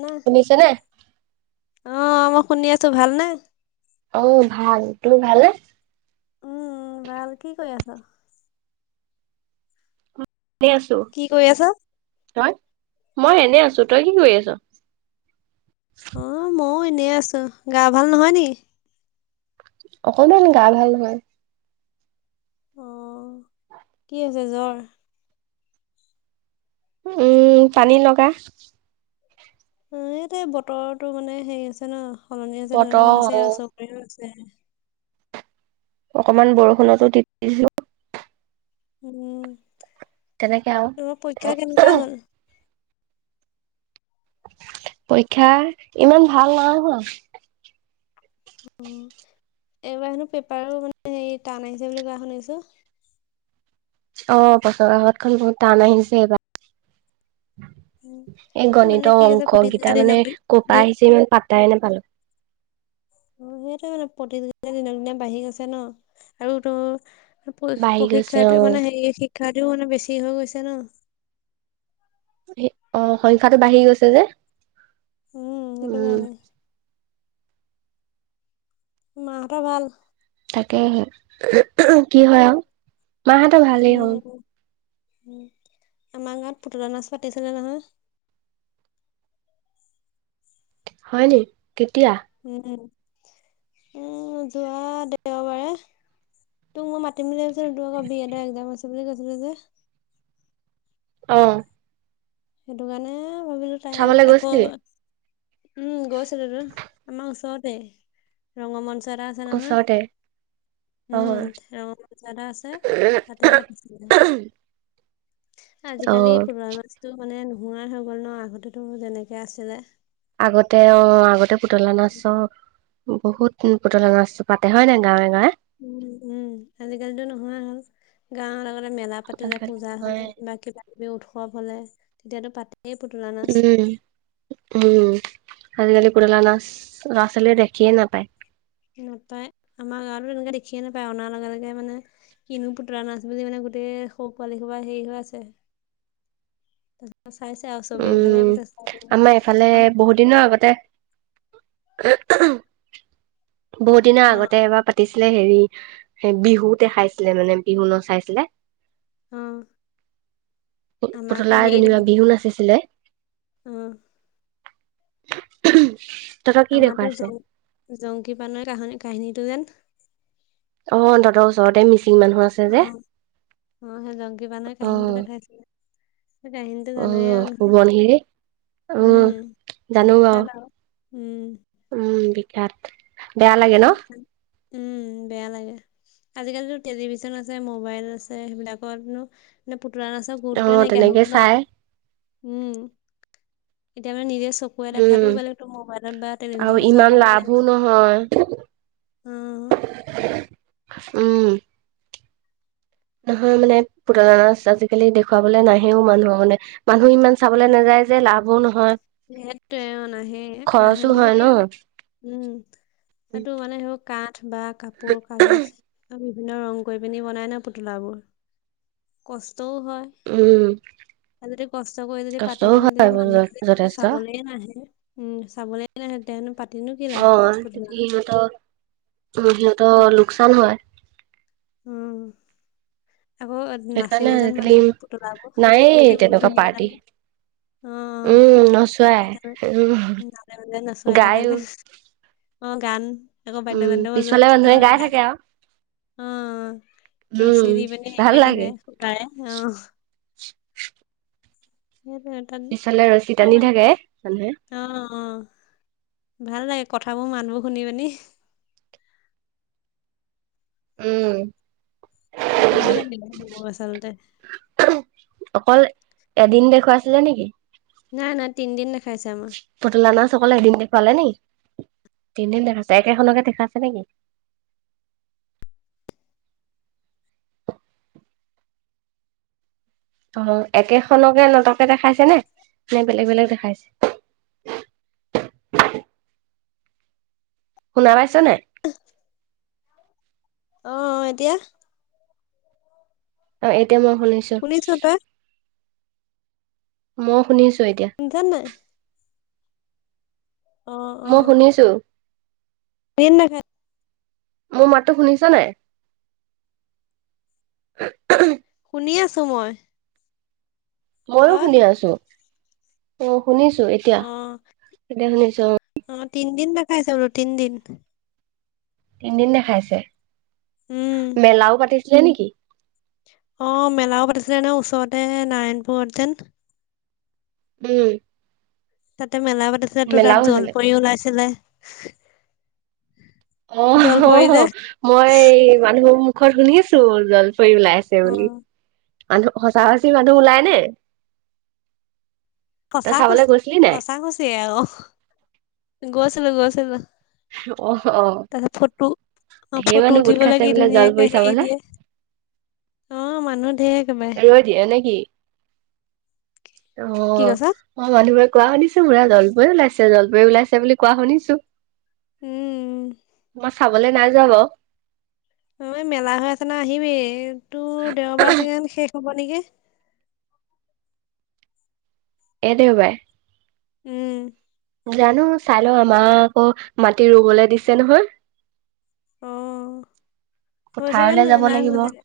ন শুনিছে নে? অ', মই শুনি আছো ভাল নে। অ', ভাল তুমি ভালে নে। উম ভাল কি কৰি আছ। আছো কি কৰি আছা? হয় মই এনে আছো তই কি কৰি আছ। অ', মইয়ো এনেই আছোঁ গা ভাল নহয় নিকি। অকনমান গা ভাল নহয়। অ', কি হৈছে জ্বৰ। উম পানী লগা। এইতে বতৰো মানে হেৰি আছে ন সলনি আছে সেকাৰণে বতৰ হৈছে আৰু অ' চব পিনে হৈছে। অকনমান বৰষুণতো তিতিছো। উম, তেনেকে আৰু। তোমাৰ পৰীক্ষা কেনেকুৱা হ'ল? পৰীক্ষা, ইমান ভাল নাই হোৱা। অ' এইবাৰ হেনো পেপাৰো মানে হেৰি টান আহিছে বুলি কোৱা শুনিছো? অ' পেপাৰ কাকতখন বহুত টান আহিছে এইবাৰ। এই মানে কি গণিতৰ হৈছে প্ৰতিযোগিতা অংককেইটা দিনক মানে দিন ক'ৰপা আহিছে ইমান পাত্তাই নোপালো। অ' সেইটো মানে প্ৰতিযোগিতা দিনক দিনে বাঢ়ি গৈছে ন, আৰু তোৰ বাঢ়ি গৈছে প্ৰশিক্ষাৰ্থী অ'। মানে হে শিক্ষাৰ্থীও মানে বেছি হৈ গৈছে ন। অ' সংখ্যাটো বাঢ়ি গৈছে যে। উম! সেইটো কাৰণে। মাহঁতৰ ভাল? তাকেহে, [unintelligible] কি হয় আৰু। মাহঁতৰ ভালেই উম! অ'। আমাৰ গাঁৱত পুতলা নাচ পাতিছিলে নে নহয়। হয় নি। কেতিয়া? উম-উম। উম, যোৱা দেওবাৰে তোক মই মাতিম বুলি ভাবিছিলো, তোৰ আকৌ বিএডৰ একজাম আছে বুলি কৈছিলি যে। অঁ! সেইটো কাৰণে ভাবিলোঁ তাই চাবলৈ আকৌ গৈছিলি? উম, গৈছিলোটো। আমাৰ ওচৰতে ৰঙ্গমঞ্চ এটা আ আছে নহয়? ওচৰতে অ উম, ৰঙ্গমঞ্চ এটা আছে তাতে পাতিছিলে। অ আজিকালি পুতলা নাচটো মানে নোহোৱাই হৈ গ'ল ন, আগতেতো যেনেকে আছিলে। আগতে অঁ আগতে পুতলা নাচ চাওঁ। বহুত পুতলা নাচটো পাতে হয় নাই গাঁৱে-গাঁৱে? উম-উম, আজিকালিটো নহোৱাই হ'ল। গাঁৱত আগতে মেলা পাতে যে আজিকালি পূজা হ'লে নহয় বা কিবাকিবি উৎসৱ হ'লে তেতিয়াতো পাতেই পুতলা না উম! উম! আজিকালি পুতলা নাচ ল'ৰা-ছোৱালীয়ে দেখিয়ে নাপায়। নাপায়। আমাৰ গাঁৱতো তেনেকে দেখিয়ে নাপায়, অনাৰ লগে-লগে মানে কিনো পুতলা নাচ বুলি মানে গোটেই সৰু পোৱালি সোপা হেৰি হৈ আছে চাইছে আৰু চবেই ভালে পাইছে চাই। ইফালে আম বহুত দিনৰ আগতে [unintelligible] বহুত দিনৰ অ আগতে এবাৰ পাত পাতিছিলে হেৰি সেই বিহু দেখাইছিলে মানে বিহু নচাইছিলে। অ আমাৰ আকৌ পুতলাই হেৰি যেনিবা দেখা বিহু যায়। নাচিছি ছিলে। অ [inaudible] আমাৰটো জং-জংকী পানৈৰ কাহিনী কাহিনীটো যেন অ! তহঁতৰ ওচৰতে মিছ অঁ! অঁ সেই জংকী পানৈৰ অ কাহিনীটো দেখাইছি সেই কাহিনীতো অ জান‌ই আৰু নহয়। সোৱণশিৰি উম! জানো বাৰু বিখ্যাত আৰু। উম! উম! বিখ্যাত। বেয়া লাগে ন [unintelligible] উম! বেয়া লাগে। আজিকালিটো টেলিভিছন আছে, মোবাইল আছে সেইবিলাকতনো এনেই পুতলা নাচ [unintelligible] গুৰুত্বই অ' নাইকিয়া হৈ তেনেকে গ'ল ন। চাই উম! এতিয়া মানে নিজে চব চকুৱে দেখাটো উম বেলেগ তোৰ মোবাইলত বা টেলিভিন চোৱাটোও বেলেগ মানে। হয়। [unintelligible] উম! নহয় মানে পুতলা নাচ আজিকালি দেখুৱাবলৈ নাহেও মানুহৰ মানে। মানুহ ইমান চাবলৈ নাযায় যে লাভো নহয়। সেইটোৱেই অঁ নাহেই। খৰচো নাহে মানে হয় ন কি আৰু উম! সেইটো মানে সেই কাঠ বা কাপোৰ, কাগজ আৰু বিভিন্ন ৰং কৰি পিনি বনাই ন পুতলাবোৰ। কষ্টও হয়। উম আৰু যদি কষ্ট কৰি যদি পাতি কষ্টও পিনি হয় যদি মানুহ যদি যথেষ্ট চাবলেই নাহে উম! চাবলেই নাহে তেতিয়াহলেনো পাত অঁ! সিহঁতৰ অঁ উম সিহঁতৰ লোকচান হয়। উম আক। সেইকাৰণে নাচেও যেন আজিকালি মাজে মাজে পুতলাবোৰ নায়েই কি মোৰ তেনেকুৱা ধুনীয়া পাৰ্টি লাগে। অ উম নচোৱাই উম নে মে নচোৱাই থাকে গায়ো যে। অ গান আকৌ উম বাদ্যযন্ত্ৰ পিছফালে মানুহে নিচিনা গাই লাগে। থাকে আৰু অ উম ৰছী দি পি হেৰি ভাল কৰি লাগে থাকে সূতাৰে অ। সেইটো। পিছফালে ৰছী টানি থাকে মানুহে। অ' অ' ভাল লাগে কথাবোৰ মাতবোৰ শুনি শুনি। উম। থাকিব লাগিলে এইবোৰ আচলতে। অকল এদিন দেখুৱাইছিলে নেকি? নাই নাই তিন দিন নাখাইছো আমাৰ। পুতলা নাচ অকল এদিন দেখুৱালে নি তিনদিন দেখাইছে একেখনকে দেখাইছে নেকি? অ একেখনকে নাটকে দেখাইছে নে নে বেলেগ বেলেগ দেখাইছে। শুনা পাইছ নাই। অ। অ এতিয়া। অ এতিয়া মই শুনিছো। শুনিছ ত‌ই। মই শুনিছো এতিয়া। শুনিছা নাই। অ', মই শুনিছো। ন না। মোৰ মাতটো শুনিছা নাই। উ। শুনি আছো মই। মইো তই শুনি আছো অ শুনিছো এতিয়া অ', এতিয়া শুনিছো অ। অ তিনিদিন দেখাই চ বোলো তিনিদিন। তিনিদিন দেখাইছে উম। মেলাও পাতিছিলে নেকি? অঁ মেলাও পাতিছিলে ন ওচৰতে নাৰায়ণপুৰতেন। উম। তাতে মেলা পাতিছিল তো তাত মেলাও হৈছিলে জলপৰি ওলাইছিলে। অ জলপৰি অ যে মই মানুহৰ মুখত শুনিছো জলফৰি ওলাই আছে। বুলি অ', মানহ সঁচা সচি মানুহ ওলাই নে। তই সঁচা চাবলৈ খুচি গৈছিলি নাই? সঁচা খুচি আৰু গৈছিলোঁ গৈছিলোঁ। অ', অ'। তাৰত ফটো অ ঢেৰ ফটো মানুহ গোট উঠিব খাইছে লাগি বোলে ধুনীয়াকে জলপৰি হেৰি চাবলে, দিয়ে। অ মানুহ ঢেই। ৰজ দিয়ে নেকি? অ। কি কৈছা? মানুহবোৰে কোৱা শুনিছো বুৰা জলপৰি ওলাইছে জলপৰি ওলাইছে বুলি কোৱা শুনিছো। উম। মই চাবলৈ নাইযোৱা বাও। অ এই মেলা হৈ আছে নহয় আহিবি তোৰ দেওবাৰ চাগে শেষ হব নেকি? এই দেও বাই। উম। জানো চাই লও আমাৰ আকৌ মাটি ৰুবলৈ দিছে নহয়। অ হৈছেগে পথাৰলে নাই যাব নাই হৈ লাগিব। চাগে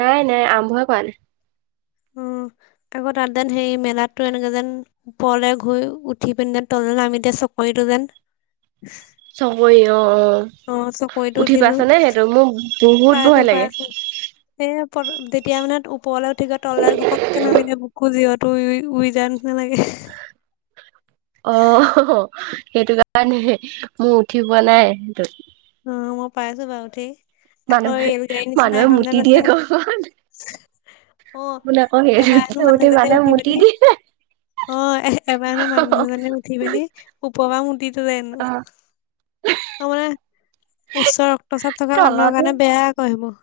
নাই নাই আমভয়ে কৱা নাই। উম' আগৌ তাত যেন সেই মেলাতো এনেকে যেন ওপৰলে ঘুই উঠি পিনে তললে নামি দিয়ে চব- শৰীৰটো যেন- চবৰি অঁ অঁ, অ চকৰিটো উঠি উঠিলো পাইছ নে সেটো মোক বহুত ভয় লাগে। সে তেতিয়া মানে ওপৰলে উঠি গৈ তললে ঘপক কে নামি দিয়ে বো- কো জিঅটো উই উই উই যায় নিছিনা লাগে। অ' হ হ সেইটো কাৰণে, মোৰ উঠি পোৱা নাই সেইটোত। অঁ' মই পাইছো বাও উঠি। আকৌ মানুহে ৰেল গাড়ীৰ নিচিনা মানুহে এখন মুতি মান দিয়ে আছে। ক আপুনি অঁ আকৌ এবাহেনো সেইটোত মানুএজনিয়ে মানুহে উঠি মুতি পিনি- দিয়ে অঁ, এবাৰহেনো মানুহ এজনিয়ে উঠি পিনি- উপপা মুটি তলে হেনো। অ', উচ্চ ৰক্তচাপ থকা মানুহৰ তলতো কাৰণে বেয়া আক সেইবো।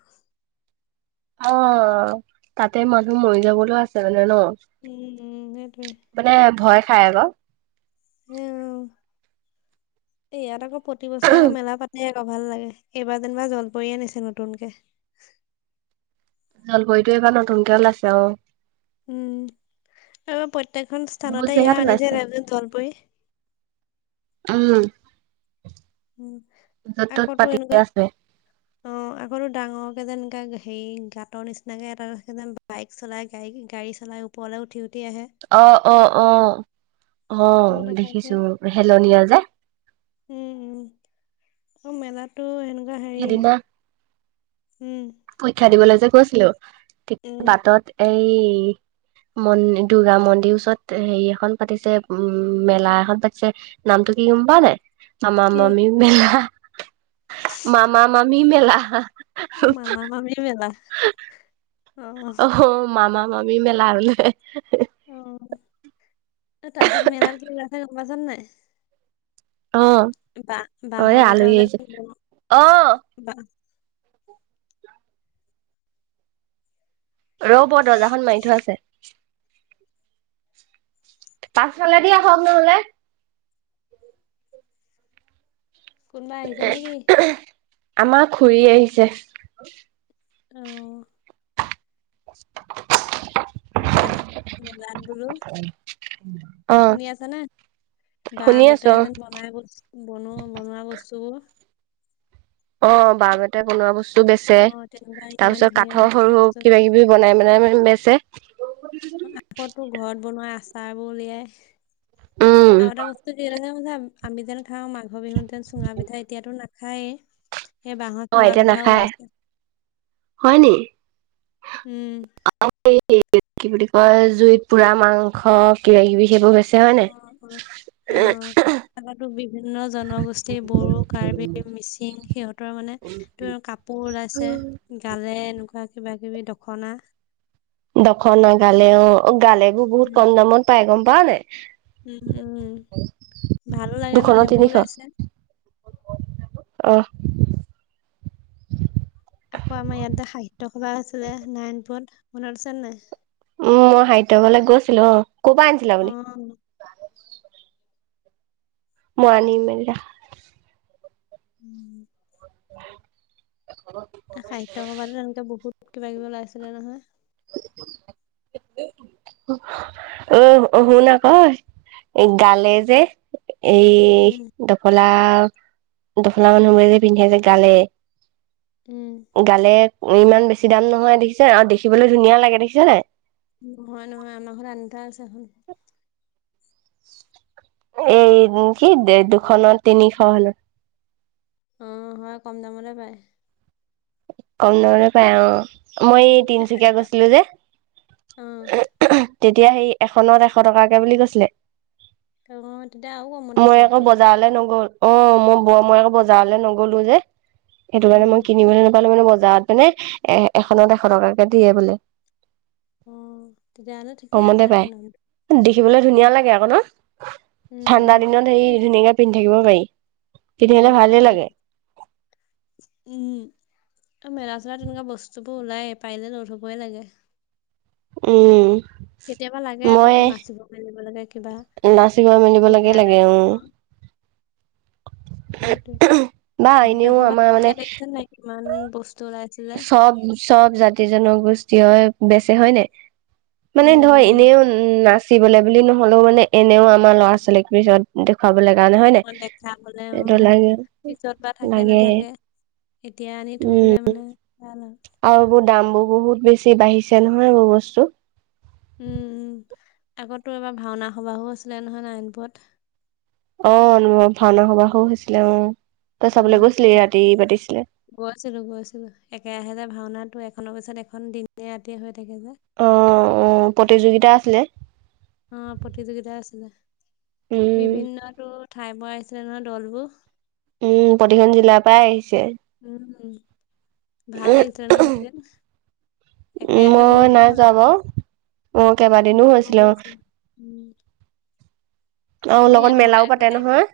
অঁ, তাতে মানুহ মৰি যাবলৌ আছে মানে ন। উম উম' সেইটোৱে। মানে ভয় খাই আক। এউ এই ইয়াত আকৌ প্ৰতিবছৰে আকৌ মেলা পাতে। ভাল লাগে এইবাৰ যেনিবা জল পৰি আনিছে নতুনকে। জল পৰিটো এইবাৰ নতুনকে ওলাইছে অঁ'। উম' আৰু প্ৰত্যেকখন বহুত স্থানতে ইয়া জেগাত আনিছে ওলাইছে নাই জানো জলপৰি। উম' উম' য'ত ত'ত আকৌ তো পাতি এনেকুৱা আছে অঁ'। অঁ' আকৌটো ডাঙৰকে যেন এনেকে হেৰি গাঁতৰ নিচিনাকে এটাে যেন বাইক চলাই গাড়ী গাড়ী চলাই ওপ- পলে উঠি উঠি আহে। অঁ' অঁ' অঁ' অঁ' সেইটোও দেখাইছে দেখিছো হেলনীয়া যে। উম উম' আৰু মেলাতটো এনেকোৱা হেৰি- সেইদিনা উম' পৰীক্ষা দিবলে যে গৈছিলো ঠিক উম বাটত এই- মন দুূৰ্গা মন্দিৰ ওচৰত হেৰি এখন পাতিছে উম মেলা এখন পাতিছে- নামটো কি গম পাও নাই? মামা কি মামি মেলা মামা মামি মেলা। অ মামা মামি মেলা। অ অহ' ও মামা মামি মেলা বোলে। অঁ' ত তাৰপিছত মেলাত কি উলাইছে গম পাইছ নে নাই। অঁ বা অ এ বাঁহৰ বেতৰ আলহী যে আহিছে। অঁ' [unintelligible] ৰব দৰজাখন মাৰি থোৱা আছে। পাছফালে দি আহক নহলে। কোনোবাই আহিছে নেকি? আমা খুৰি আহিছে। অঁ' [inaudible] মেলা মেলাত গলো। অ শুনি আছ নে? বাঁহ শুনি বেটে আছো যেন বনাই গৈছে। বনোৱা বনোৱা বস্তুবোৰ অ', বাঁহ বেতে বনোৱা বস্তু অ বেচে। তেনেকুৱা তাৰ ইমান পিছত ধুনীয়া কাঠৰ বস্তু সৰু বস্তু কিবা কিবি বনাই বনাই মানে বেচে আকৌ তো ঘৰত বনোৱা আচাৰ বোৰ উলিয়াই উম আৰু এটা বস্তু আমি যেন খাওঁ মাঘৰ বিহুত যেন চুঙা পিঠা এতিয়াতো নাখায়েই। সেই বাঁহৰ অ চুঙা এতিয়া পিঠাও নাখায়। ওলাইছে। হয় নি উম অ এই কি বুলি কয় জুইত পোৰা মাংস কিবা কিবি সেইবোৰ বেছি হয় অ', অ', অ নাই। আগতো বিভিন্ন জনগোষ্ঠীৰ বড়ো, কাৰ্বি, মিচিং সিহঁতৰ মানে ত কাপোৰ ওলাইছে গালে এনেকুৱা কিবা কিবি দখনা দখনা গালে অ গালে বোৰ বহুত উম, কম সেই- দামত পাই গম পাৱ নাই? উম উম ভালো লাগে দুশ ন সেইবোৰ তিনিশ ওলাইছে। অ আকৌ আমাৰ ইয়াত সাহিত্য সভা আছিলে নাৰায়ণপুৰত। মনত আছে নাই? উম মই সাহিত্য সভালৈ গৈছিলো অ। ক'ৰ পৰা আনিছিলে আপুনি উম মই আনিমে যা। [unintelligible] [unintelligible] সাহিত্য সভাতো তেনেকে বহুত কিবা কিবি উলাইছিলে নহয়। অ অ শুন আক। গালে যে ক- এই উম, ডফলা ডফলা মানুহবোৰে যে পিন্ধে যে গালে। উম গালে ইমান বেছি দাম নহয় দেখিছে আৰু দেখিবলৈ ধুনীয়া লাগে দেখিছেনে। নহয় নহয় আমাৰ ঘৰত আনি থোৱা আছে এখন এই কি দুশ ন তিনিশ হ'লে অ হয় কম দামতে পায়। কম দামতে পায় অ। মই এই তিনচুকীয়া খাইছে অ গৈছিলো যে উম তেতিয়া সেই এখনত এশ টকাকে বুলি কৈছিলে। তেতিয়া আৰু কমত দিছে মই আকৌ তেতিয়া বজাৰলৈ নগ'ল অ মই ব মই আকৌ বজাৰলৈ নগলো যে। সেইটো কাৰণে মই কিনিবলৈ নাপালোঁ। মানে বজাৰত মানে এখনত এশ টকাকে দিয়ে বোলে। উম তেতিয়া হ'লে কমতে পাই দেখিবলে ধুনীয়া উম লাগে আকৌ ন। উম ঠাণ্ডা দিনত হেৰি উম ধুনীয়াকে পিন্ধি থাকিব পাৰি। পিন্ধিলে উম ভালে পাৰি। লাগে উম মেলা চেলা তেনেকুৱা বস্তুবোৰ ওলাই পাৰিলে ন ধুবই লাগে। উম কেতিয়াবা লাগে আকৌ মই তোৰ নাচিব মেলিব লাগে কিবা নাচিব মেলিব লাগে লাগে বিদ্যালয়ত উ অ সেইটোৱেই বা সাহিত্য এনেও সভাত আমাৰ মানে তেনেকে দেখিছাঁ নাই কিমান বস্তু ওলাই। চব চব জাতি জনগোষ্ঠীয় বেচে হয় নাই? মানে ধৰ উম এনেও নাচিবলৈ বুলি নহ'লেও মানে এনেও আমাৰ ল'ৰা ছোৱালীৰ পিছত দেখুৱাবলে কাৰণে হয় নাই উম অ দেখা হলে অ সেইটো লাগে পিছত বা থাকে লাগে নাথাকে এতিয়া আনি থৈ দিলে মানে ভাল আৰু আও এইবোৰ দাম বহুত বেছি বাঢ়িছে নহয় এইবোৰ বস্তু উম উম আগতো এবাৰ ভাওনা সবাহো আছিলে নহয় নাৰায়ণপুৰত অ ভাওনা সবাহো হৈছিলে অ তই চাবলৈ উম। গৈছিলি ৰাতি পাতিছিলে গৈছিলো গৈছিলো একে ৰাহে যে ভাওনাটো এখনৰ পিছত এখন দিনে ৰাতিয়ে হৈ থাকে যে অ অ প্ৰতিযোগিতা আছিলে অ প্ৰতিযোগিতা আছিলে উম বিভিন্নতো ঠাইৰ পৰা আহিছিলে নহয় দলবোৰ উম প্ৰতিখন জিলাৰ পৰা আহিছে উম ভাল লাগিছিলে ন সেইকেদিন উ মই নাই যোৱ বাও অ অ' কেইবাদিনো মই হৈছিলে অ গৈছিলো। উম। অ আমাৰ লগত ইয়াত হয় মেলাও আকৌ পাতে দেই। নহয়।